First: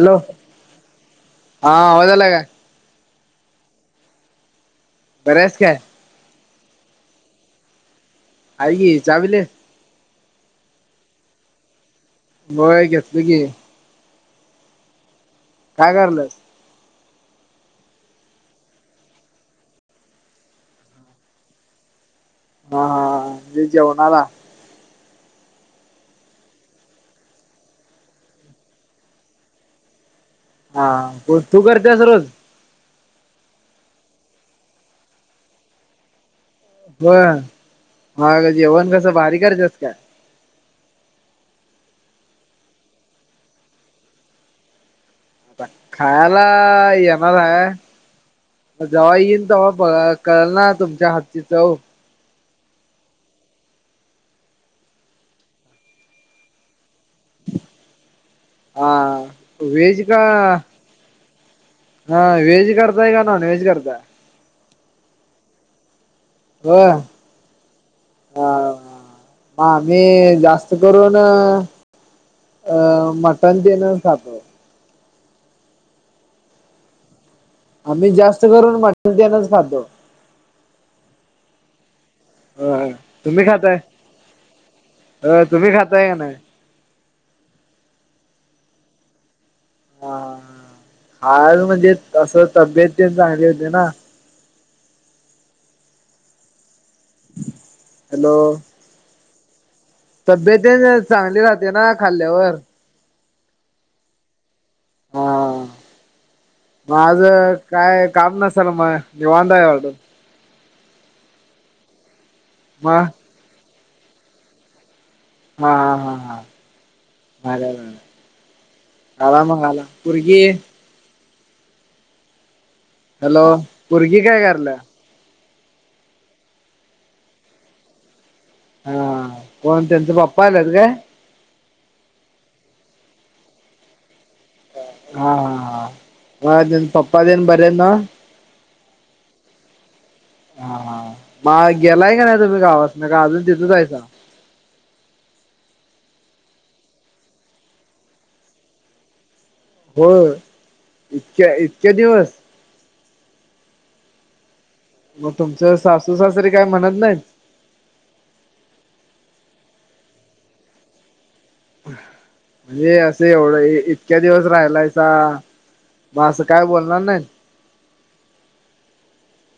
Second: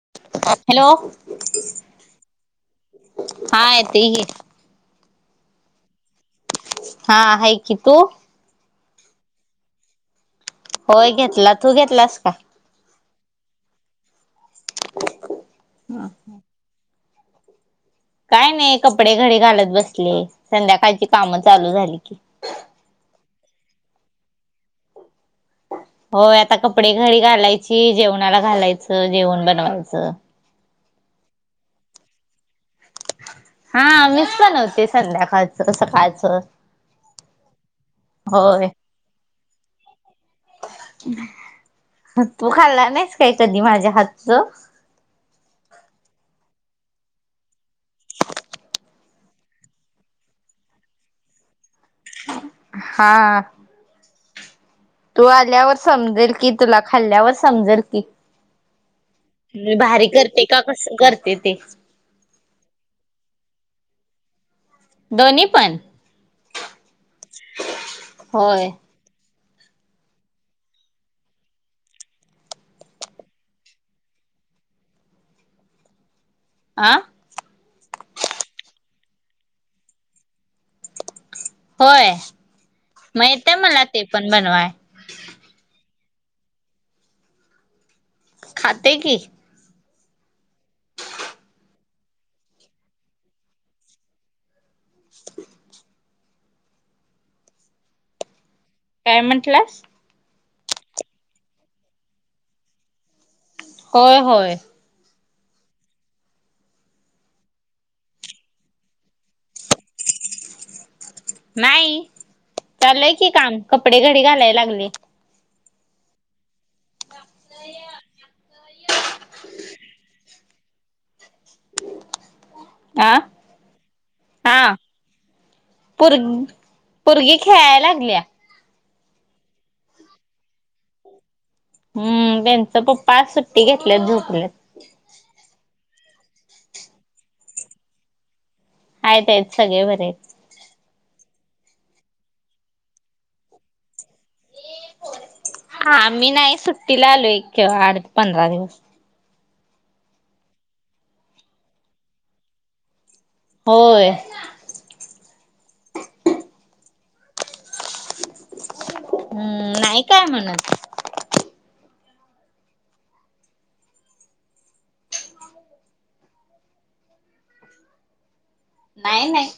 Hello hello हा आवाज आला काय हा येतय कि. बरी आहेस काय. हा आहे की तू? आईये चाविले [unintelligible] होय घेतला तू घेतलास काय? होय.. घेतलो की, काय कराल्यास? काय नाही कपडे घडी घालत बसले संध्याकाळची कामं चालू झाली की. हा हा मी जेवणाला होय आता कपडे घरी घालायची जेवणाला घालायचं जेवण बनवायचं हा कोण तू करतेस रोज? हा मीच बनवते संध्याकाळचं सकाळचं. होय मग होय जेवण कसं भारी करत्यात काय? तू खाल्ला नाहीस, काय कधी माझ्या हातच. खायला येणार हाय. जेव्हा येईन तेव्हा बघ कळेल ना तुमच्या हातची चव. हां... तू आल्यावर समजेल की तुला खाल्ल्यावर. समजल की, हा मी भारी करते का कसं करते ते. हा व्हेज करताय का नॉनव्हेज करताय? दोन्ही पण, होय हां.. होय मग आम्ही जास्त करून अ मटण तेनच खातो. आं? आम्ही जास्त करून मटन तेनच खातो. होय होय मग तुम्ही येतेय खाताय मला ते पण बनवाय. होय. तुम्ही खाताय काय नाही. खाते की, हा आल म्हणजे तस तब्येत तेन चांगली होते ना. [unintelligible] हॅलो! काय म्हणलास? तब्येत तेन चांगली राहते, ना खाल्ल्यावर. होय होय. माझ काय काम नसेल मग निवांत आज आहे. नाही मग चालय की काम, कपडे घडी घालायला लागले. हा हा हा हा बर. आला मग आला पोरगी. [inaudible] हॅलो पोरगी काय कराल्या? पोरं पोरगी खेळायला लागल्या. हा कोण त्यांचा पप्पा आलात काय. हम्म त्यांच पप्पा सुट्टी घेतल्यात झोपल्यात. हा हा हा पप्पा देन बरे ना. आहेत आहेत सगळे बरे आहेत. हा हा.. मग गेलाय का नाही तुम्ही, गावासन काय अजूनच तिथंच हायसा. हा आम्ही नाही सुट्टीला आलोय, एक आठ पंधरा दिवस. होय इतक्या इतक्या दिवस. होय. मग तुमचं सासू सासरे काय म्हणत नाहीत. हम्म नाही काय म्हणत. म्हणजे असं एवढं इतक्या दिवस राहिलायचा. मग असं काय बोलणार नाही. नाही नाही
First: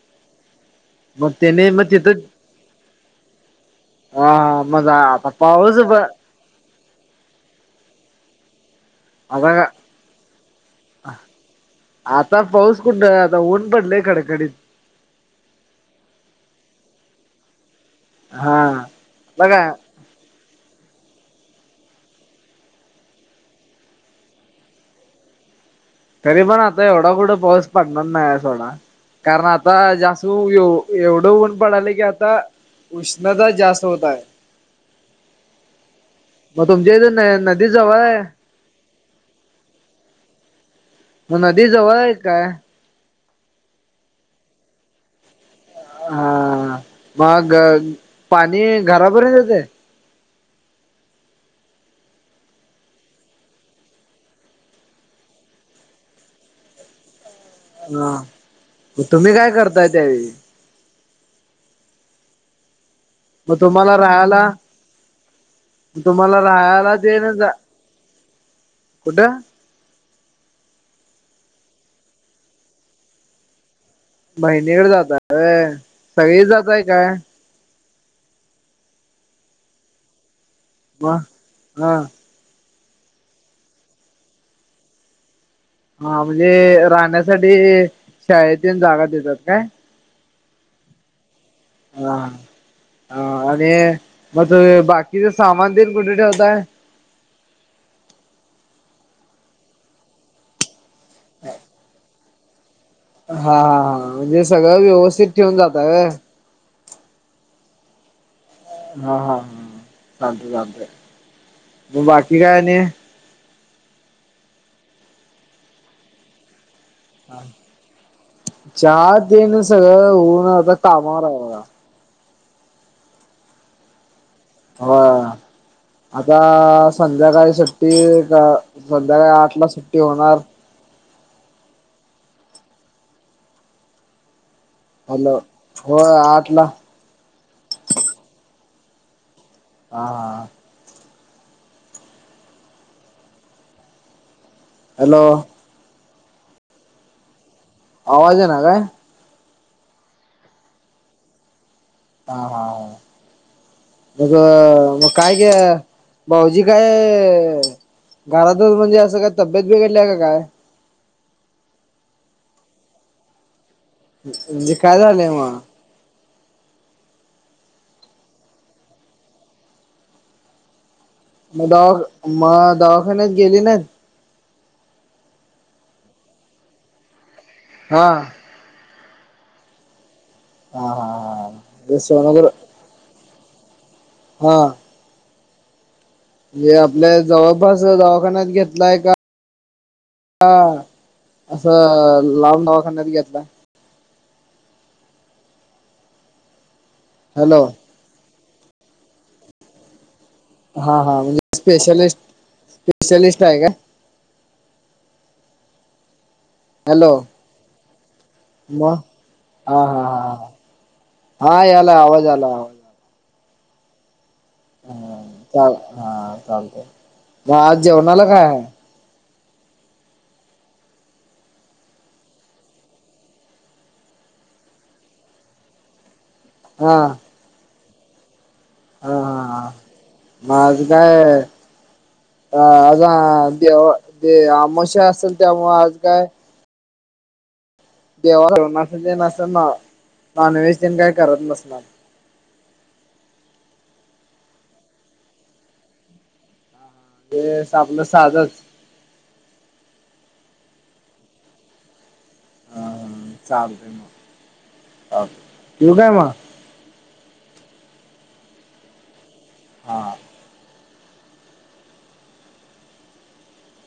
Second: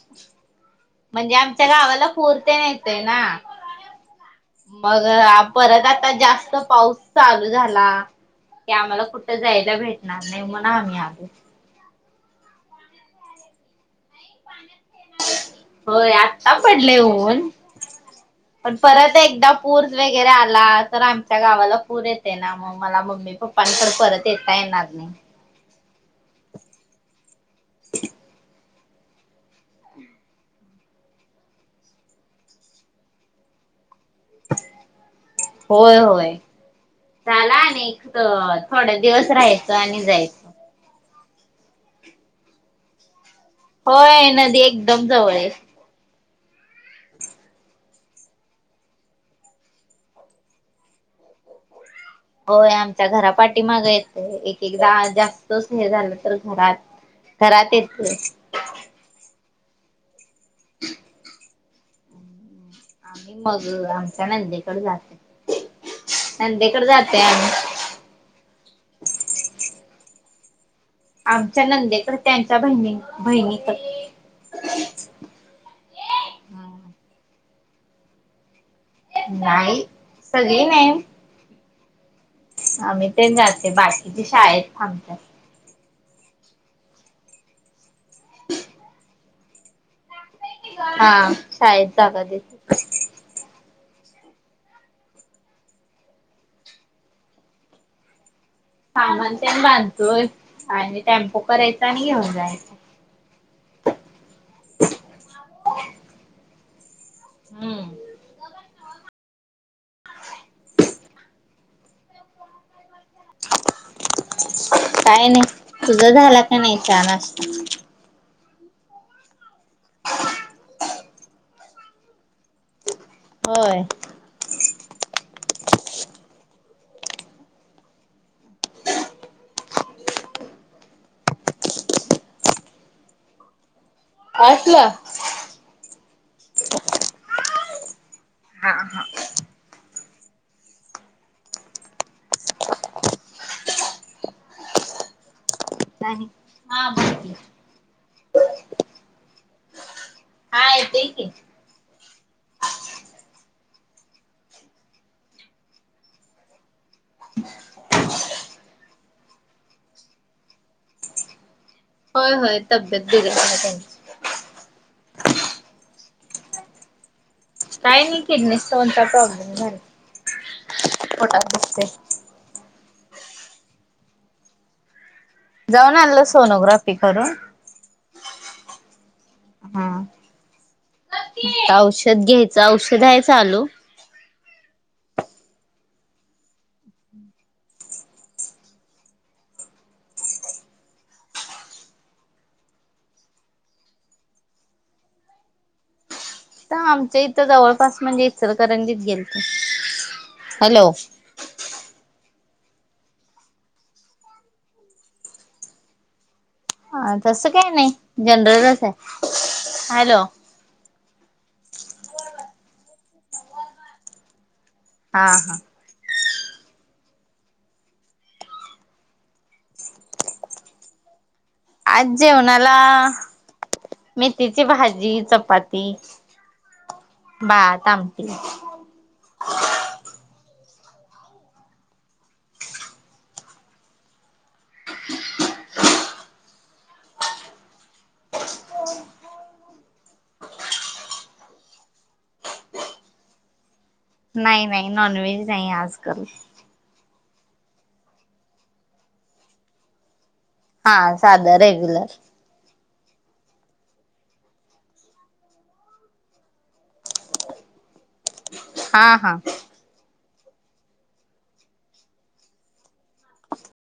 मग म्हणजे आमच्या त्याने मग गावाला तिथं पूर तेन येतय ना. हा हा मग आता पाऊस परत ब आता जास्त पाऊस. चालू झाला ते आम्हाला कुठं आता जायला भेटणार नाही म्हण आम्ही आलो. आता पाऊस कुठं, आता ऊन पडलय कडकडीत. होय आत्ता पडले ऊन हा पण परत एकदा बघा पूर. वगरे आला तर आमच्या गावाला पूर येते ना मंग. मला मम्मी पप्पांकडे परत येता येणार नाही. तरी पण आता येवढा, कुठं पाऊस पडणार नाही सोडा. कारण आता जास् एवढं ऊन पडले की आता. उष्णता जास्त होतय. होय होय मग तुमच्या इथे ला नदी न जवळ एक आहे तर. थोड दिवस राहायचं आणि जायच. मगं नदी जवळ आहे काय. होय. नदी एकदम जवळ ये. हां.. मग पाणी घरापर्यंत येतंय. होय आमच्या घरा पाठी मागे येत एक एकदा जास्तच हे झालं तर घरात. घरात येत हा. नाही. तुम्ही काय करताय त्यावेळी. ह. [inaudible] मग तुम्हाला आमच्या राहायला नंदेकडे जाते म तुम्हाला नंदेकडे राहायला जाते देन जा. आम्ही कुठ. आमच्या नंदे तर त्यांच्या बहिणी बहिणी तर. बहिणीकडे जाताय वोय सगळीच जातय काय. नाही सगळी नाही. मंग हा. आम्ही ते जाते बाकीची शाळेत थांबतात. हां म्हणजे राहण्यासाठी शाळेत तेन जागा देत्यात काय. हा शाळेत जागा देतात. अं... आणि मगं, तुमी बाकीच सामान तेन कुठे ठेवताय. सामान तेन बांधतोय आणि, टेम्पो करायच‌ आणि घेऊन जायच. हा हा हा म्हणजे सगळं व्यवस्थित ठेऊून जातय. हम्म हम्म. हा हा हा. चालतंय चालतंय मग बाकी काय आणि. काय नाही, तुझा झाला का नाही चहा नाष्टा. चा तेन सगळं होऊन, आता कामावर आहे बघा. होय. होय.. आता संध्याकाळी सुट्टी, का संध्याकाळी आठ ला सुट्टी होणार. आठला. हॅलो, होय आठला. हां हां.. हा हा.. हॅलो. नाही. हा बरं की. आवाज येईना काय. हा येतोय की. हा हा.. मग मग काय गं, भाऊजी काय. घरातच म्हणजे असं, काय तब्येत बिघडली आहे काय. होय होय, तब्येत बरी नाय त्यांची. म्हणजे काय झालं मग. काय नाही, किडनी स्टोन चा प्रॉब्लेम झालाय. मग दवाख मग दवाखान्यात गेली नाहीत. जाऊन आणलं सोनोग्राफी करून. हां.. हम्म. हा हा.. म्हणजे औषध सोनगर घ्यायचं, औषध आहे चालू. हां.. हे आपलं जवळपास दवाखान्यात घेतलाय कां. हां.. असं लांब दवाखान्यात घेतला. आमच्या इथं हॅलो जवळपास म्हणजे, इचलकरंजीत गेलतो. हा हा म्हणजे स्पेशालिस्ट, स्पेशालिस्ट आहे काय. हॅलो अं. तसं काही नाही, जनरलच आहे. मग हॅलो, हां.. यालाय आवाज, यालाय आवाज. हां हां हा हा. चालत हां चालतंय, मग आज जेवणाला काय आहे. आज जेवणाला, मेथीची भाजी चपाती. हां.. भात आमटी. हा हा.. मग आज काय. अ आज देव अमोशा, असेल त्यामुळं आज काय. देवाच तेन असं नॉनव्हेज, तेन काय करत नसणार. नाही नाही, नॉन व्हेज नाही आज करत. हे आपलं साधच. हा साधं रेग्युलर. हा चालतंय मग, ठेऊ का मग. हा हा. हा.